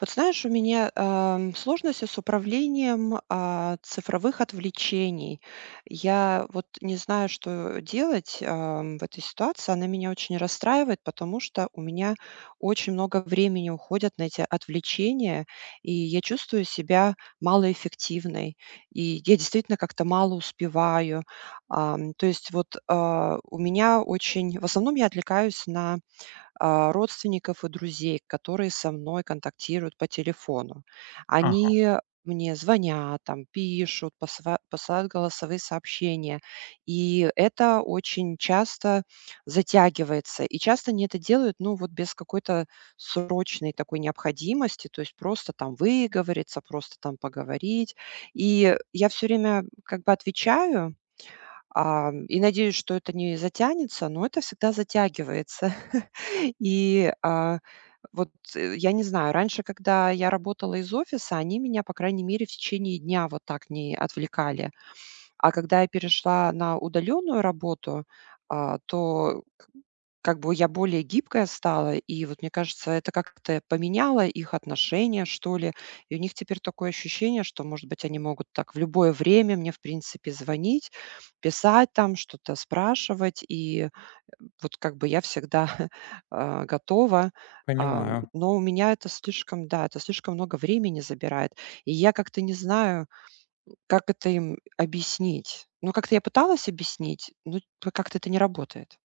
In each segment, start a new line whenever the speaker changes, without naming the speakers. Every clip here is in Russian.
Вот знаешь, у меня сложности с управлением цифровых отвлечений. Я вот не знаю, что делать в этой ситуации. Она меня очень расстраивает, потому что у меня очень много времени уходят на эти отвлечения, и я чувствую себя малоэффективной, и я действительно как-то мало успеваю. То есть у меня очень... В основном я отвлекаюсь на родственников и друзей, которые со мной контактируют по телефону.
Ага,
Они мне звонят, там, пишут, посылают голосовые сообщения. И это очень часто затягивается. И часто они это делают, ну, вот без какой-то срочной такой необходимости, то есть просто там выговориться, просто там поговорить. И я все время как бы отвечаю, и надеюсь, что это не затянется, но это всегда затягивается. И, а, вот, я не знаю, раньше, когда я работала из офиса, они меня, по крайней мере, в течение дня вот так не отвлекали. А когда я перешла на удаленную работу, то как бы я более гибкая стала, и вот мне кажется, это как-то поменяло их отношения, что ли. И у них теперь такое ощущение, что, может быть, они могут так в любое время мне, в принципе, звонить, писать там, что-то спрашивать. И вот как бы я всегда готова. А,
понимаю.
Но у меня это слишком, да, это слишком много времени забирает. И я как-то не знаю, как это им объяснить. Ну, как-то я пыталась объяснить, но как-то это не работает.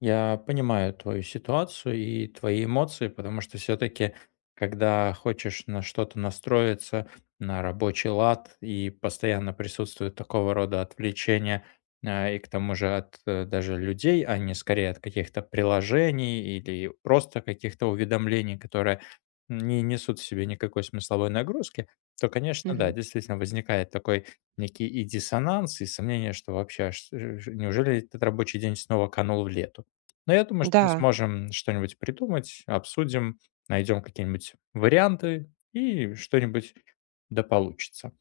Я понимаю твою ситуацию и твои эмоции, потому что все-таки, когда хочешь на что-то настроиться, на рабочий лад, и постоянно присутствует такого рода отвлечения, и к тому же от даже людей, а не скорее от каких-то приложений или просто каких-то уведомлений, которые не несут в себе никакой смысловой нагрузки, то, конечно, да,
Мгм.
действительно возникает такой некий и диссонанс, и сомнение, что вообще, неужели этот рабочий день снова канул в лету? Но я думаю, что мы
Да.
сможем что-нибудь придумать, обсудим, найдем какие-нибудь варианты и что-нибудь да получится.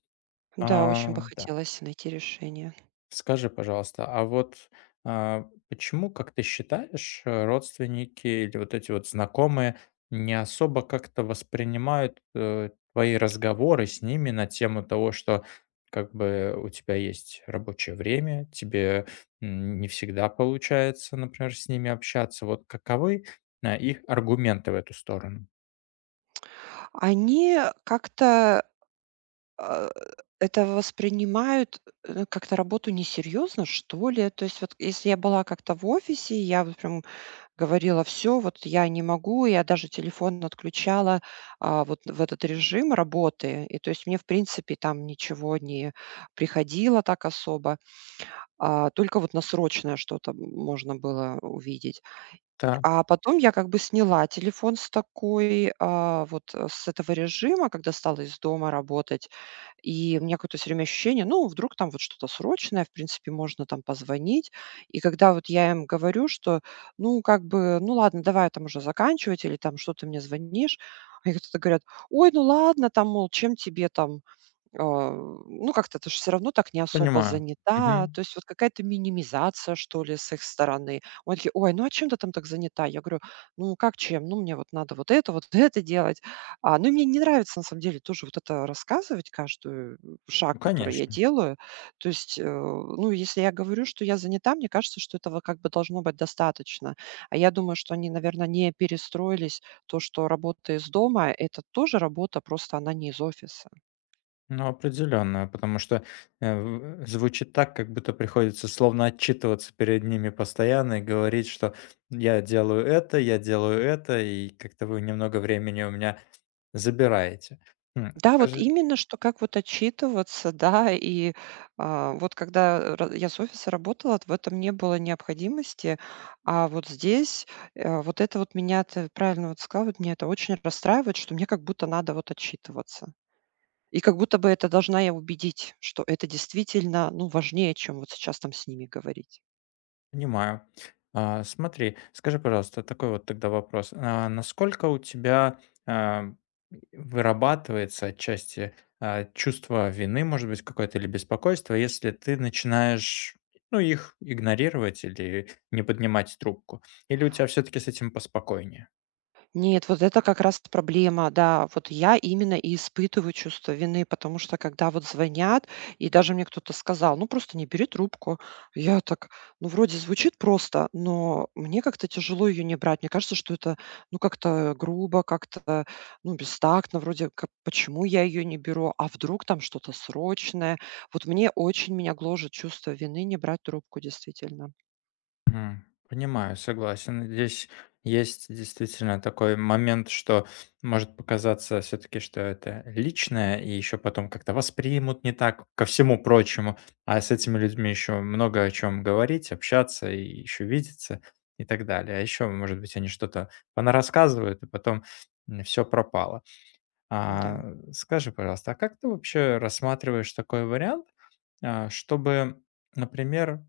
Да, очень бы
Да.
хотелось найти решение.
Скажи, пожалуйста, а почему, как ты считаешь, родственники или вот эти вот знакомые не особо как-то воспринимают, твои разговоры с ними на тему того, что как бы у тебя есть рабочее время, тебе, не всегда получается, например, с ними общаться. Вот каковы, их аргументы в эту сторону?
Они а, это воспринимают, как-то работу несерьезно, что ли. То есть вот если я была как-то в офисе, я вот прям говорила: "Все, вот я не могу". Я даже телефон отключала, вот в этот режим работы. И то есть мне, в принципе, там ничего не приходило так особо, только вот на срочное что-то можно было увидеть.
Да,
А потом я как бы сняла телефон с такой, с этого режима, когда стала из дома работать. И у меня какое-то всё время ощущение, ну, вдруг там вот что-то срочное, в принципе, можно там позвонить. И когда вот я им говорю, что, ну, как бы, ну, ладно, давай там уже заканчивать или там что ты мне звонишь, они как-то говорят: "Ой, ну ладно, там, мол, чем тебе там, а, ну, как-то ты же всё равно так не особо
понимаю.
занята".
Мгм.
То есть вот какая-то минимизация, что ли, с их стороны. Он такие: "Ой, ну а чем ты там так занята?" Я говорю: "Ну как чем? Ну, мне вот надо вот это, вот это делать". Ну и мне не нравится на самом деле тоже вот это рассказывать, каждый, шаг,
Ну,
который я
конечно.
делаю. То есть, ну, если я говорю, что я занята, мне кажется, что этого как бы должно быть достаточно. А я думаю, что они, наверное, не перестроились. То, что работа из дома - это тоже работа, просто она не из офиса.
Ну, определенно, потому что, э, в звучит так, как будто приходится словно отчитываться перед ними постоянно и говорить, что я делаю это, и как-то вы немного времени у меня забираете.
Да, вот
Скажи.
именно, что как вот отчитываться, да, и вот когда я с офиса работала, в этом не было необходимости, а вот здесь вот это вот меня, ты правильно вот сказала, вот меня это очень расстраивает, что мне как будто надо вот отчитываться. И как будто бы это должна я убедить, что это действительно, ну, важнее, чем вот сейчас там с ними говорить.
Понимаю. Смотри, скажи, пожалуйста, такой вот тогда вопрос. Насколько у тебя, а, вырабатывается отчасти, чувство вины, может быть, какое-то или беспокойство, если ты начинаешь, ну, их игнорировать или не поднимать трубку? Или у тебя все таки с этим поспокойнее?
Нет, вот это как раз проблема, да. Вот я именно и испытываю чувство вины, потому что когда вот звонят, и даже мне кто-то сказал, ну просто не бери трубку, я так, ну вроде звучит просто, но мне как-то тяжело ее не брать. Мне кажется, что это, ну как-то грубо, как-то, ну бестактно, вроде как, почему я ее не беру, а вдруг там что-то срочное. Вот мне очень меня гложет чувство вины не брать трубку, действительно.
Мгм. Понимаю, согласен. Здесь есть действительно такой момент, что может показаться все-таки, что это личное, и еще потом как-то воспримут не так, ко всему прочему. А с этими людьми еще много о чем говорить, общаться и еще видеться и так далее. А еще, может быть, они что-то понарассказывают, и потом все пропало. А,
Да.
скажи, пожалуйста, а как ты вообще рассматриваешь такой вариант, чтобы, например,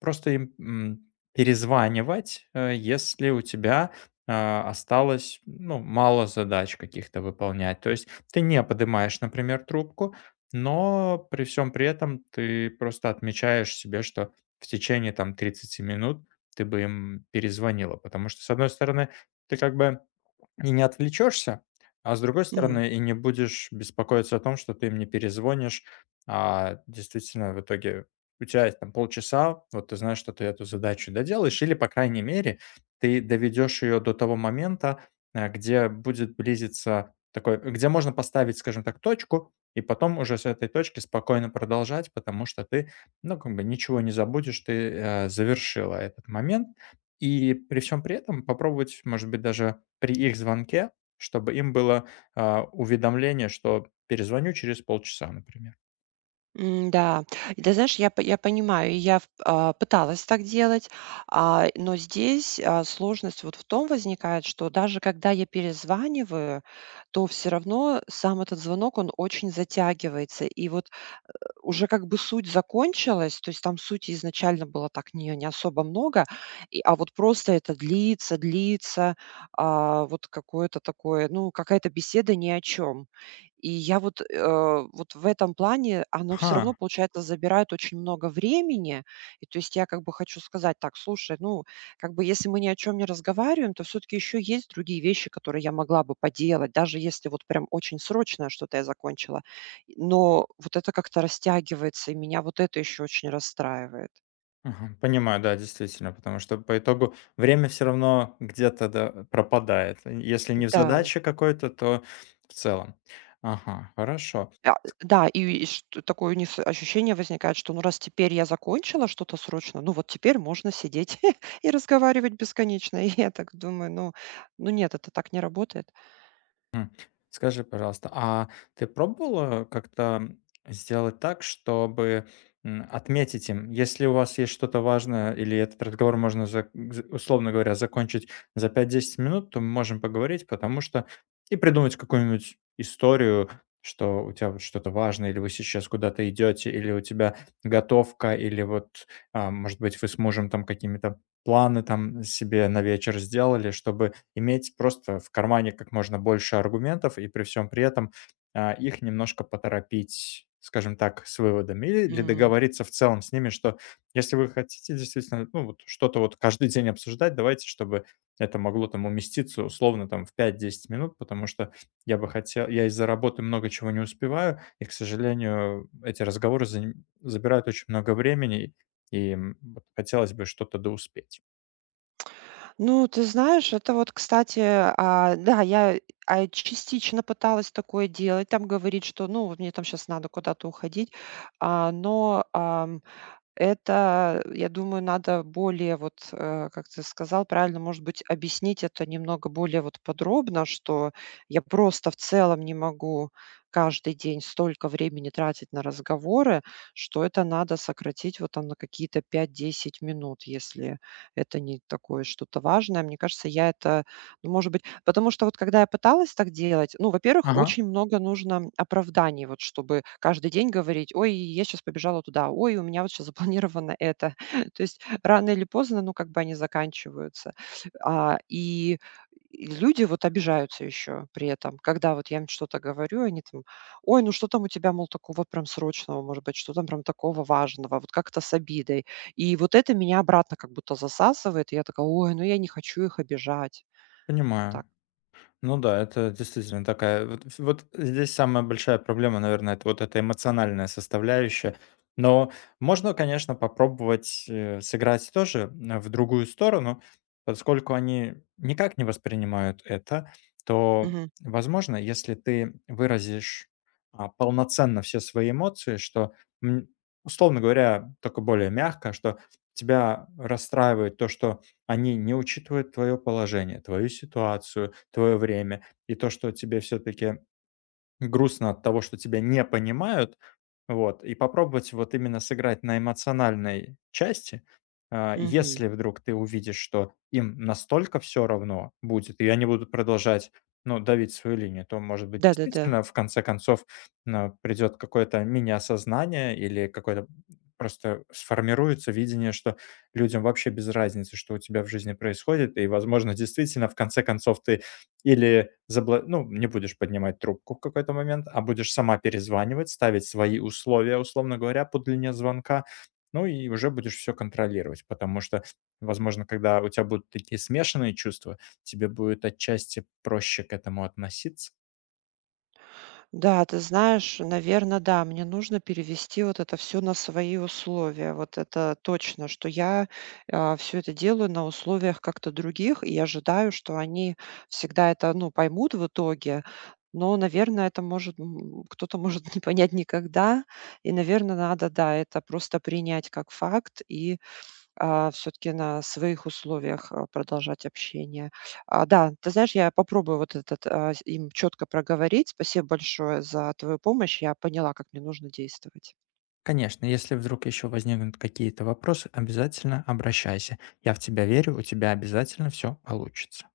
просто им, перезванивать, если у тебя, осталось, ну, мало задач каких-то выполнять. То есть ты не поднимаешь, например, трубку, но при всем при этом ты просто отмечаешь себе, что в течение, там, тридцати минут ты бы им перезвонила. Потому что, с одной стороны, ты как бы и не отвлечешься, а с другой стороны, и не будешь беспокоиться о том, что ты им не перезвонишь. А действительно, в итоге у тебя есть там полчаса, вот ты знаешь, что ты эту задачу доделаешь, или, по крайней мере, ты доведешь ее до того момента, где будет близиться такой, где можно поставить, скажем так, точку, и потом уже с этой точки спокойно продолжать, потому что ты, ну, как бы ничего не забудешь, ты завершила этот момент. И при всем при этом попробовать, может быть, даже при их звонке, чтобы им было, уведомление, что перезвоню через полчаса, например.
М, да. И ты знаешь, я понимаю, и я пыталась так делать, но здесь, сложность вот в том возникает, что даже когда я перезваниваю, то все равно сам этот звонок, он очень затягивается. И вот уже как бы суть закончилась, то есть там сути изначально было так не особо много, и, а вот просто это длится, длится, вот какое-то такое, ну, какая-то беседа ни о чем. И я вот, вот в этом плане оно все равно,
Ага,
получается, забирает очень много времени. И то есть я как бы хочу сказать: "Так, слушай, ну, как бы если мы ни о чем не разговариваем, то все таки еще есть другие вещи, которые я могла бы поделать, даже если вот прям очень срочное что-то я закончила". Но вот это как-то растягивается, и меня вот это еще очень расстраивает.
ага, понимаю, да, действительно, потому что по итогу время все равно где-то, да, пропадает. Если не в
Да,
задаче какой-то, то в целом. Ага, хорошо.
а, да, и что такое у них с ощущение возникает, что ну раз теперь я закончила что-то срочно, ну вот теперь можно сидеть и разговаривать бесконечно. И я так думаю, ну, ну нет, это так не работает.
М. Скажи, пожалуйста, а ты пробовала как-то сделать так, чтобы, отметить им, если у вас есть что-то важное или этот разговор можно зак з условно говоря, закончить за пять-десять минут, то мы можем поговорить, потому что и придумать какую-нибудь историю, что у тебя вот что-то важное, или вы сейчас куда-то идете, или у тебя готовка, или вот, может быть, вы с мужем там какими-то планы там себе на вечер сделали, чтобы иметь просто в кармане как можно больше аргументов и при всем при этом, их немножко поторопить, скажем так, с выводами или
М.
договориться в целом с ними, что если вы хотите действительно, ну, вот что-то вот каждый день обсуждать, давайте, чтобы это могло там уместиться условно там в пять-десять минут, потому что я бы хотел, я из-за работы много чего не успеваю, и, к сожалению, эти разговоры заним забирают очень много времени, и, вот хотелось бы что-то доуспеть.
Ну, ты знаешь, это вот, кстати, да, я частично пыталась такое делать, там говорить, что ну вот мне там сейчас надо куда-то уходить, но это, я думаю, надо более вот, как ты сказал правильно, может быть, объяснить это немного более вот подробно, что я просто в целом не могу каждый день столько времени тратить на разговоры, что это надо сократить вот там на какие-то 5-10 минут, если это не такое что-то важное. Мне кажется, я это, ну, может быть, потому что вот когда я пыталась так делать, ну, во-первых,
Ага,
очень много нужно оправданий, вот чтобы каждый день говорить, ой, я сейчас побежала туда, ой, у меня вот сейчас запланировано это. То есть рано или поздно, ну, как бы они заканчиваются. И люди вот обижаются еще при этом, когда вот я им что-то говорю, они там, ой, ну что там у тебя, мол, такого прям срочного, может быть, что там прям такого важного, вот как-то с обидой. И вот это меня обратно как будто засасывает, и я такая, ой, ну я не хочу их обижать. Вот
понимаю.
так.
Ну да, это действительно такая вот ф вот здесь самая большая проблема, наверное, это вот эта эмоциональная составляющая. Но можно, конечно, попробовать, сыграть тоже, в другую сторону. Поскольку они никак не воспринимают это, то, возможно, если ты выразишь, полноценно все свои эмоции, что, м, условно говоря, только более мягко, что тебя расстраивает то, что они не учитывают твое положение, твою ситуацию, твое время и то, что тебе все-таки грустно от того, что тебя не понимают, вот, и попробовать вот именно сыграть на эмоциональной части. А,
Мгм.
если вдруг ты увидишь, что им настолько все равно будет, и они будут продолжать ну, давить свою линию, то, может быть,
Да-да-да.
действительно, в конце концов, придет какое-то мини-осознание или какое-то просто сформируется видение, что людям вообще без разницы, что у тебя в жизни происходит, и, возможно, действительно, в конце концов, ты или забла ну, не будешь поднимать трубку в какой-то момент, а будешь сама перезванивать, ставить свои условия, условно говоря, по длине звонка, ну и уже будешь все контролировать. Потому что, возможно, когда у тебя будут такие смешанные чувства, тебе будет отчасти проще к этому относиться.
Да, ты знаешь, наверное, да, мне нужно перевести вот это все на свои условия. Вот это точно, что я, все это делаю на условиях как-то других и ожидаю, что они всегда это, ну, поймут в итоге. Но, наверное, это может, м, кто-то может не понять никогда. И, наверное, надо, да, это просто принять как факт и все таки на своих условиях, продолжать общение. Да, ты знаешь, я попробую вот этот, с им четко проговорить. Спасибо большое за твою помощь. Я поняла, как мне нужно действовать.
Конечно, если вдруг еще возникнут какие-то вопросы, обязательно обращайся. Я в тебя верю, у тебя обязательно все получится.